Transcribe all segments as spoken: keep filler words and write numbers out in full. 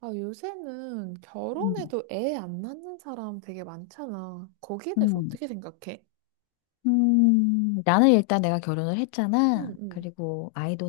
아, 요새는 음, 결혼해도 애 안 낳는 사람 되게 많잖아. 거기에 대해서 음, 어떻게 생각해? 음, 나는 일단 내가 결혼을 했잖아. 응, 응, 그리고 아이도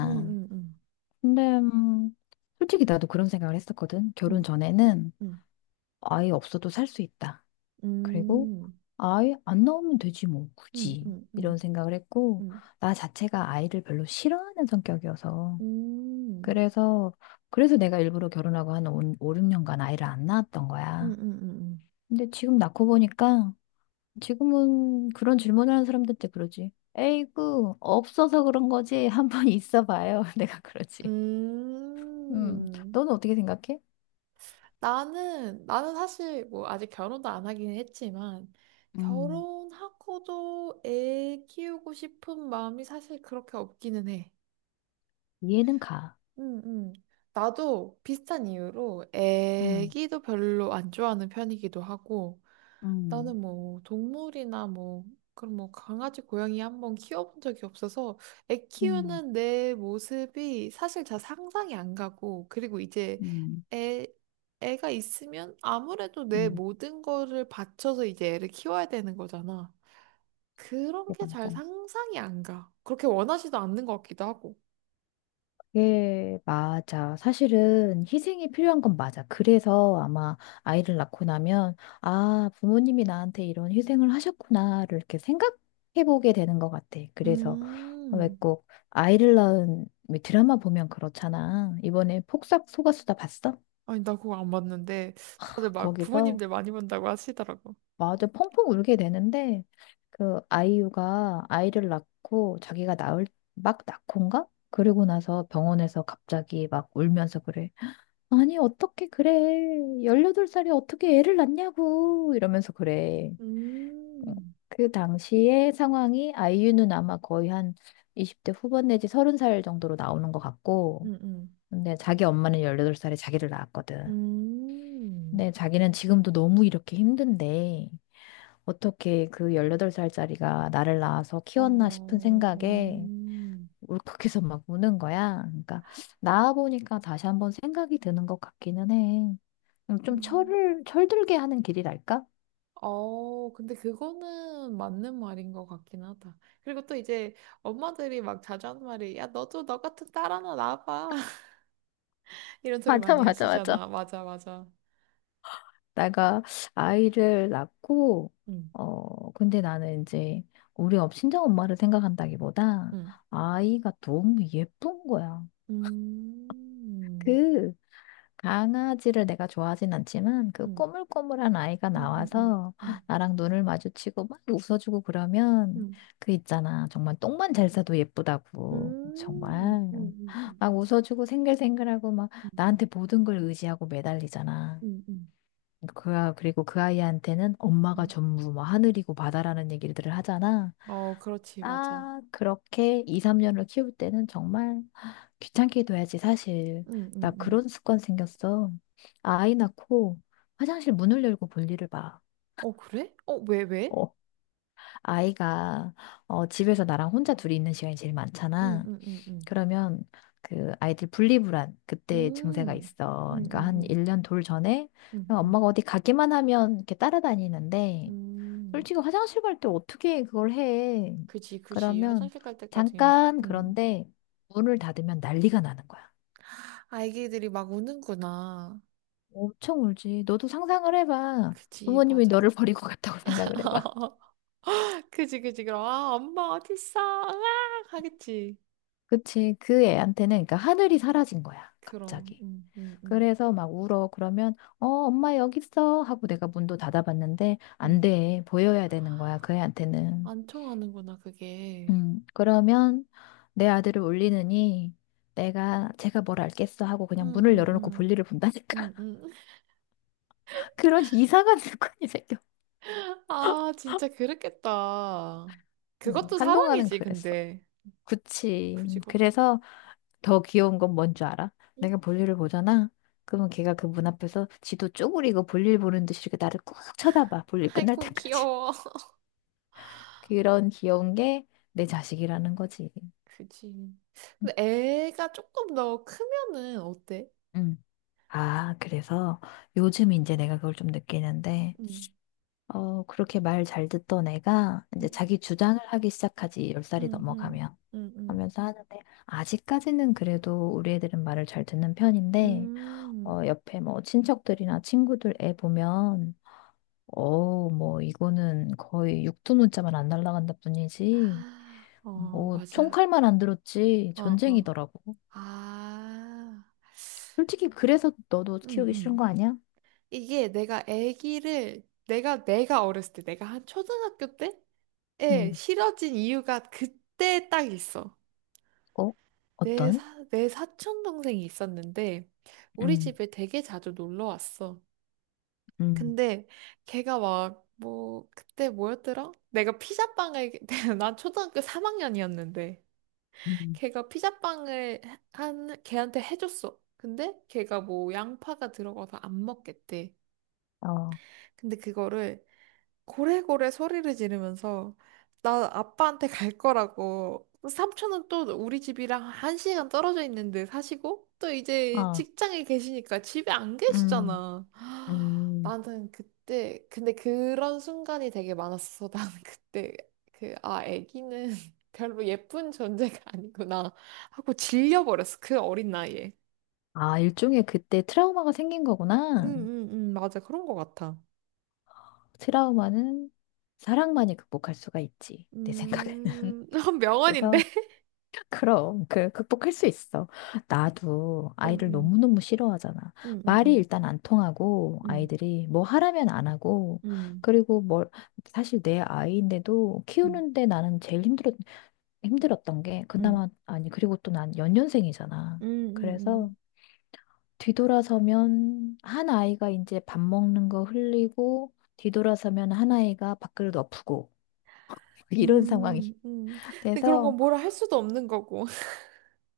응, 응, 응, 근데, 음, 솔직히 나도 그런 생각을 했었거든. 결혼 전에는 응, 아이 없어도 살 수 있다. 응, 그리고 응, 아이 안 나오면 되지 뭐, 응, 굳이. 응, 이런 응, 생각을 했고, 응, 나 자체가 아이를 별로 싫어하는 성격이어서. 응, 그래서, 그래서 내가 일부러 결혼하고 한 오, 육 년간 아이를 안 낳았던 응, 거야. 응, 응. 근데 지금 낳고 보니까 지금은 그런 질문을 하는 사람들한테 그러지. 에이구, 없어서 그런 거지. 한번 있어 봐요. 내가 그러지. 음, 음. 너는 어떻게 생각해? 나는, 나는 사실 뭐 아직 결혼도 안 하긴 했지만, 음, 결혼하고도 애 키우고 싶은 마음이 사실 그렇게 없기는 해. 이해는 가. 음, 음. 나도 비슷한 이유로 음, 애기도 별로 안 좋아하는 편이기도 하고 음, 나는 뭐 동물이나 뭐 그런 뭐 강아지 고양이 한번 키워본 적이 없어서 애 음, 키우는 내 모습이 사실 잘 상상이 안 가고 그리고 이제 음, 음, 애 애가 있으면 아무래도 내 음. 모든 거를 바쳐서 이제 애를 키워야 되는 거잖아. 그런 게 잘 맞아. 상상이 안 가. 그렇게 원하지도 않는 것 같기도 하고. 예, 맞아. 사실은 희생이 필요한 건 맞아. 그래서 아마 아이를 낳고 나면, 아, 부모님이 나한테 이런 희생을 하셨구나를 이렇게 생각해보게 되는 것 같아. 그래서 왜 음. 꼭 아이를 낳은 왜 드라마 보면 그렇잖아. 이번에 폭삭 속았수다 봤어? 아니, 나 그거 안 봤는데, 다들 막 거기서 부모님들 많이 본다고 하시더라고. 맞아 펑펑 울게 되는데 그 아이유가 아이를 낳고 자기가 낳을 막 낳고인가? 그리고 나서 병원에서 갑자기 막 울면서 그래. 아니, 어떻게 그래. 열여덟 살이 어떻게 애를 낳냐고. 이러면서 그래. 어, 음, 그 당시의 상황이 아이유는 아마 거의 한 이십 대 후반 내지 서른 살 정도로 나오는 것 같고. 음, 음, 근데 자기 엄마는 열여덟 살에 자기를 낳았거든. 음, 근데 자기는 지금도 너무 이렇게 힘든데 어떻게 그 열여덟 살짜리가 나를 낳아서 키웠나 싶은 어, 생각에 음, 울컥해서 막 우는 거야. 그러니까 낳아보니까 다시 한번 생각이 드는 것 같기는 해. 어, 좀 음. 철을, 철들게 하는 길이랄까? 어, 근데 그거는 맞는 말인 것 같긴 하다. 그리고 또 이제 엄마들이 막 자주 하는 말이, 야, 너도 너 같은 딸 하나 낳봐 이런 소리 맞아, 많이 맞아, 맞아. 하시잖아. 맞아, 맞아. 내가 아이를 낳고, 음, 어, 근데 나는 이제 우리 업- 친정 엄마를 생각한다기보다 음, 아이가 너무 예쁜 거야. 음, 그 강아지를 내가 좋아하진 않지만 그 음, 꼬물꼬물한 아이가 음, 음, 음, 나와서 음, 나랑 눈을 마주치고 막 웃어주고 그러면 음, 그 있잖아. 정말 똥만 잘 싸도 음, 예쁘다고. 음, 정말 음, 음, 막 음. 웃어주고 생글생글하고 막 음, 나한테 모든 걸 의지하고 매달리잖아. 음, 음, 그, 아- 그리고 그 아이한테는 엄마가 음, 전부 뭐 하늘이고 바다라는 얘기들을 하잖아. 어, 그렇지, 맞아. 아, 그렇게 이, 삼 년을 키울 때는 정말 귀찮게 둬야지, 사실. 음, 음, 나 음. 그런 습관 생겼어. 아이 낳고 화장실 문을 열고 볼일을 봐. 어, 그래? 어, 왜, 왜? 어, 아이가 어, 집에서 나랑 혼자 둘이 있는 시간이 제일 음, 많잖아. 음, 음, 음. 그러면 그 아이들 분리불안 그때 증세가 음, 있어. 음, 그러니까 음, 한 음, 일 년 돌 전에 음, 음, 엄마가 어디 가기만 하면 이렇게 따라다니는데 음. 솔직히 화장실 갈 때 어떻게 그걸 해? 그지, 그지. 그러면 화장실 갈 때까지. 잠깐 음. 그런데 문을 닫으면 난리가 나는 거야. 아기들이 막 우는구나. 엄청 울지. 너도 상상을 해봐. 그지, 부모님이 너를 맞아. 버리고 갔다고 생각을 해봐. 그지, 그지. 그럼, 아, 엄마 어딨어? 으악! 하겠지. 그치. 그 애한테는 그러니까 하늘이 사라진 거야. 그럼, 갑자기. 음, 음, 음, 그래서 막 울어. 그러면 어 엄마 여기 있어 하고 내가 문도 닫아봤는데 안 음. 돼. 보여야 되는 거야. 그 애한테는. 안 통하는구나, 그게. 음, 그러면 내 아들을 울리느니 내가 제가 뭘 알겠어 하고 음, 그냥 문을 음, 열어놓고 음. 볼일을 본다니까. 음, 음, 그런 이상한 습관이 생겨. 아, 진짜 그렇겠다. 어, 그것도 한동안은 사랑이지, 그랬어. 근데. 그치. 굳이 그것도 그래서 더 귀여운 건 뭔 줄 알아? 사랑이? 내가 볼일을 보잖아. 그러면 걔가 그 문 앞에서 지도 쪼그리고 볼일 보는 듯이 이렇게 나를 꾹 쳐다봐. 볼일 끝날 아이고, 때까지. 귀여워. 그런 귀여운 게 내 자식이라는 거지. 그지. 근데 애가 조금 더 크면은 어때? 음. 아, 그래서 요즘 이제 내가 그걸 좀 느끼는데 응, 어, 그렇게 말 잘 듣던 애가 응, 이제 자기 주장을 하기 시작하지, 열 살이 응, 응, 넘어가면. 응, 응. 하면서 하는데, 아직까지는 그래도 우리 애들은 말을 잘 듣는 편인데, 음. 어, 옆에 뭐 친척들이나 친구들 애 보면, 어, 뭐 이거는 거의 육두문자만 안 날라간다 뿐이지, 아, 어, 뭐 맞아. 총칼만 안 들었지, 어, 어. 전쟁이더라고. 아, 솔직히 그래서 너도 응, 키우기 싫은 거 응. 아니야? 이게 내가 애기를, 내가, 내가 어렸을 때, 내가 한 초등학교 때? 에 음, 실어진 이유가 그때 딱 있어. 어? 내 어떤? 사, 내 사촌 동생이 있었는데 우리 음, 집에 되게 자주 놀러 왔어. 음, 근데 걔가 막 뭐 그때 뭐였더라? 내가 피자빵을 난 초등학교 삼 학년이었는데 음. 걔가 피자빵을 한 걔한테 해줬어. 근데 걔가 뭐 양파가 들어가서 안 먹겠대. 어, 근데 그거를 고래고래 소리를 지르면서 나 아빠한테 갈 거라고 삼촌은 또 우리 집이랑 한 시간 떨어져 있는데 사시고 또 이제 어, 직장에 계시니까 집에 안 음. 계시잖아. 음, 나는 그때 근데 그런 순간이 되게 많았어. 나는 그때 그 아 애기는 별로 예쁜 존재가 아니구나 하고 질려버렸어. 그 어린 나이에. 아, 일종의 그때 트라우마가 생긴 거구나. 응응응 맞아 그런 거 같아. 트라우마는 사랑만이 극복할 수가 있지. 내 생각에는. 음 명언인데. 그래서, 그럼, 그, 극복할 수 있어. 나도 아이를 응응 너무너무 싫어하잖아. 응응응 말이 일단 안 통하고, 음, 아이들이 뭐 하라면 안 하고, 음, 그리고 뭘, 사실 내 아이인데도 음, 키우는데 나는 제일 힘들었, 힘들었던 게, 음, 그나마, 아니, 그리고 또 난 연년생이잖아. 음, 그래서, 음, 뒤돌아서면 한 아이가 이제 밥 먹는 거 흘리고 뒤돌아서면 한 아이가 밥그릇 엎고 이런 상황이 음, 음. 음. 근데 그런 건 돼서 뭐라 할 수도 없는 거고.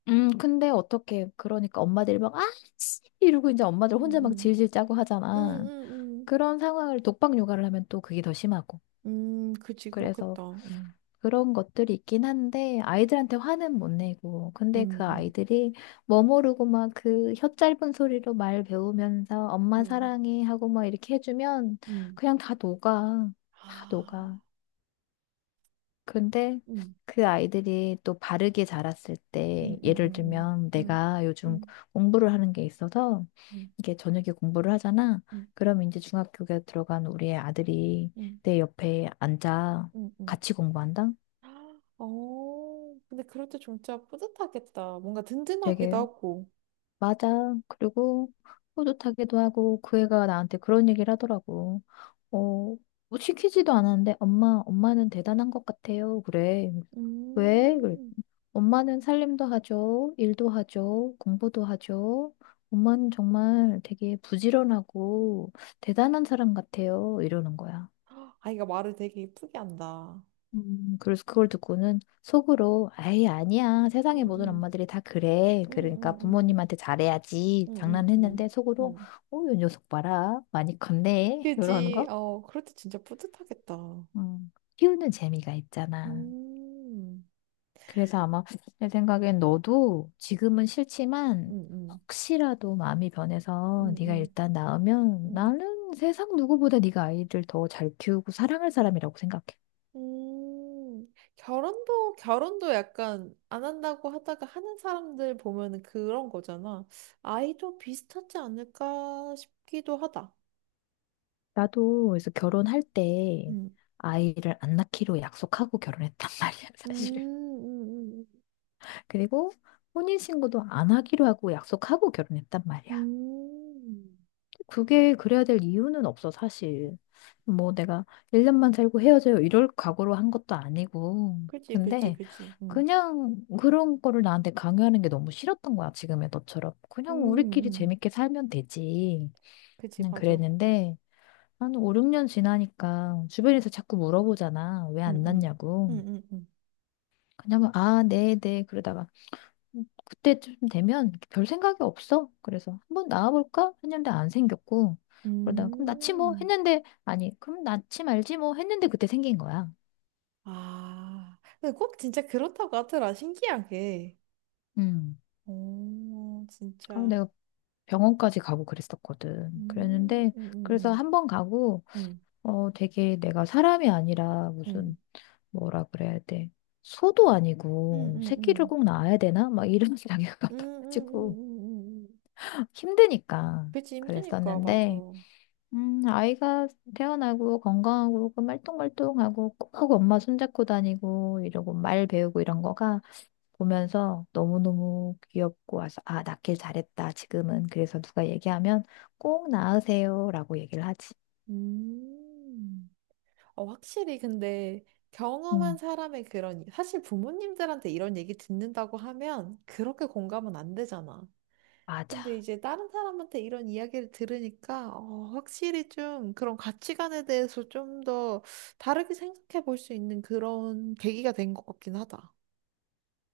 음 근데 어떻게 그러니까 엄마들이 막 아씨 이러고 이제 엄마들 혼자 막 음, 질질 짜고 음, 하잖아. 음, 음, 그런 상황을 독박 육아를 하면 또 그게 더 심하고. 음. 음, 그치, 그래서 그렇겠다. 음, 그런 것들이 있긴 한데 아이들한테 화는 못 내고 근데 음, 그 음, 아이들이 뭐 모르고 막 그 혀 짧은 소리로 말 배우면서 엄마 음, 사랑해 하고 막 이렇게 해주면 음, 그냥 다 녹아 다 아, 녹아. 근데 음, 그 아이들이 또 바르게 자랐을 음, 때 예를 음, 음, 들면 음, 내가 요즘 음, 공부를 하는 게 있어서 음, 이게 저녁에 공부를 하잖아. 음, 그럼 이제 중학교에 들어간 우리의 아들이 음, 내 옆에 앉아 음. 음. 같이 공부한다. 아, 어, 근데 그럴 때 진짜 뿌듯하겠다. 뭔가 든든하기도 되게 하고. 맞아. 그리고 뿌듯하기도 하고 그 애가 나한테 그런 얘기를 하더라고. 어, 뭐 시키지도 않았는데 엄마, 엄마는 대단한 것 같아요. 그래. 왜? 그랬 음, 엄마는 살림도 하죠. 일도 하죠. 공부도 하죠. 엄마는 정말 되게 부지런하고 대단한 사람 같아요. 이러는 거야. 아이가 말을 되게 이쁘게 한다. 음, 그래서 그걸 듣고는 속으로, 아이, 아니야. 세상의 응응 모든 엄마들이 다 그래. 그러니까 응응응 부모님한테 잘해야지. 응응응 장난했는데 속으로, 응. 오, 이 녀석 봐라. 많이 컸네. 이런 그지. 거. 어, 그럴 때 진짜 뿌듯하겠다. 음, 키우는 재미가 있잖아. 음. 그래서 아마 내 생각엔 너도 지금은 싫지만 응응 혹시라도 마음이 변해서 네가 응응 일단 낳으면 응. 나는 세상 누구보다 네가 아이를 더 잘 키우고 사랑할 사람이라고 생각해. 음. 결혼도 결혼도 약간 안 한다고 하다가 하는 사람들 보면은 그런 거잖아. 아이도 비슷하지 않을까 싶기도 하다. 나도 그래서 결혼할 때 음. 아이를 안 낳기로 약속하고 결혼했단 말이야, 음. 사실. 음. 그리고 혼인신고도 안 하기로 하고 약속하고 결혼했단 음. 말이야. 음. 그게 그래야 될 이유는 없어, 사실. 뭐 내가 일 년만 살고 헤어져요 이럴 각오로 한 것도 아니고. 그지 그지 근데 그지. 음. 그냥 그런 거를 나한테 강요하는 게 너무 싫었던 거야, 지금의 너처럼. 음. 그냥 우리끼리 음. 재밌게 살면 되지. 그지 그냥 맞아. 그랬는데 한 오, 육 년 지나니까 주변에서 자꾸 물어보잖아. 왜 안 응응 났냐고. 응응응 그냥 뭐, 아, 네, 네. 그러다가 음, 그때쯤 되면 별 생각이 없어. 그래서 한번 나와볼까? 했는데 안 생겼고. 그러다가 그럼 낳지 뭐 음. 했는데 아니, 그럼 낳지 말지 뭐 했는데 그때 생긴 거야. 아, 근데 꼭 진짜 그렇다고 하더라. 신기하게. 음. 오, 아, 진짜. 내가 병원까지 가고 그랬었거든. 음, 그랬는데 음, 그래서 음, 한번 가고 음, 어 되게 내가 사람이 아니라 음, 무슨 뭐라 그래야 돼. 소도 음, 아니고 음, 새끼를 음, 꼭 낳아야 되나? 막 이런 생각이 음, 음, 음, 가지고 음, 음. 음. 힘드니까 그치, 힘드니까, 그랬었는데 맞아. 음, 아이가 태어나고 건강하고 그 말똥말똥하고 꼭 하고 엄마 손잡고 다니고 이러고 말 배우고 이런 거가 보면서 너무너무 귀엽고 와서 아, 낳길 잘했다. 지금은 그래서 누가 얘기하면 꼭 낳으세요라고 얘기를 하지. 음. 어, 확실히 근데 경험한 음, 사람의 그런, 사실 부모님들한테 이런 얘기 듣는다고 하면 그렇게 공감은 안 되잖아. 근데 맞아. 이제 다른 사람한테 이런 이야기를 들으니까 어, 확실히 좀 그런 가치관에 대해서 좀 더 다르게 생각해 볼 수 있는 그런 계기가 된 것 같긴 하다.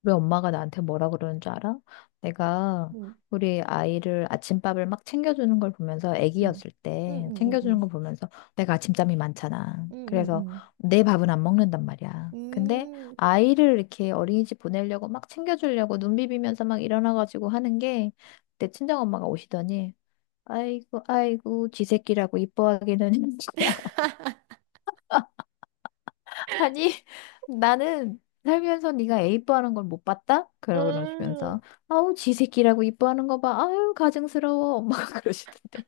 우리 엄마가 나한테 뭐라 그러는 줄 알아? 내가 응, 우리 아이를 아침밥을 막 챙겨주는 걸 보면서 응, 아기였을 응, 때 응, 챙겨주는 응, 걸 보면서 내가 아침잠이 많잖아. 응, 응, 그래서 응, 내 밥은 안 먹는단 말이야. 응. 근데 음, 아이를 이렇게 어린이집 보내려고 막 챙겨주려고 눈 비비면서 막 일어나가지고 하는 게 내 친정엄마가 오시더니 아이고 아이고 쥐 새끼라고 이뻐하기는 아니, 나는 살면서 네가 애 이뻐하는 걸 못 봤다? 음. 그러시면서 아우 지 새끼라고 이뻐하는 거 봐. 아유 가증스러워. 엄마가 그러시던데.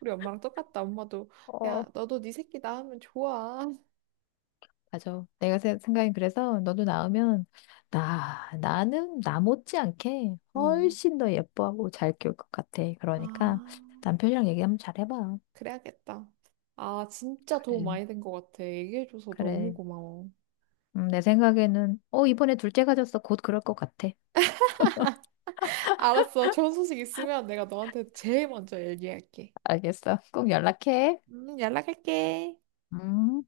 우리 엄마랑 똑같다. 엄마도 어, 야, 너도 네 새끼 낳으면 좋아. 맞아. 내가 세- 생각이 그래서 너도 낳으면 나 나는 나 못지않게 응. 훨씬 더 예뻐하고 잘 키울 것 같아. 그러니까 아, 남편이랑 얘기 한번 잘 해봐. 그래야겠다. 아, 진짜 도움 그래. 많이 된 것 같아. 얘기해줘서 너무 그래. 고마워. 음, 내 생각에는 어 이번에 둘째 가졌어. 곧 그럴 것 같아. 알았어. 좋은 소식 있으면 내가 너한테 제일 먼저 얘기할게. 알겠어. 꼭 연락해. 음, 연락할게. 음.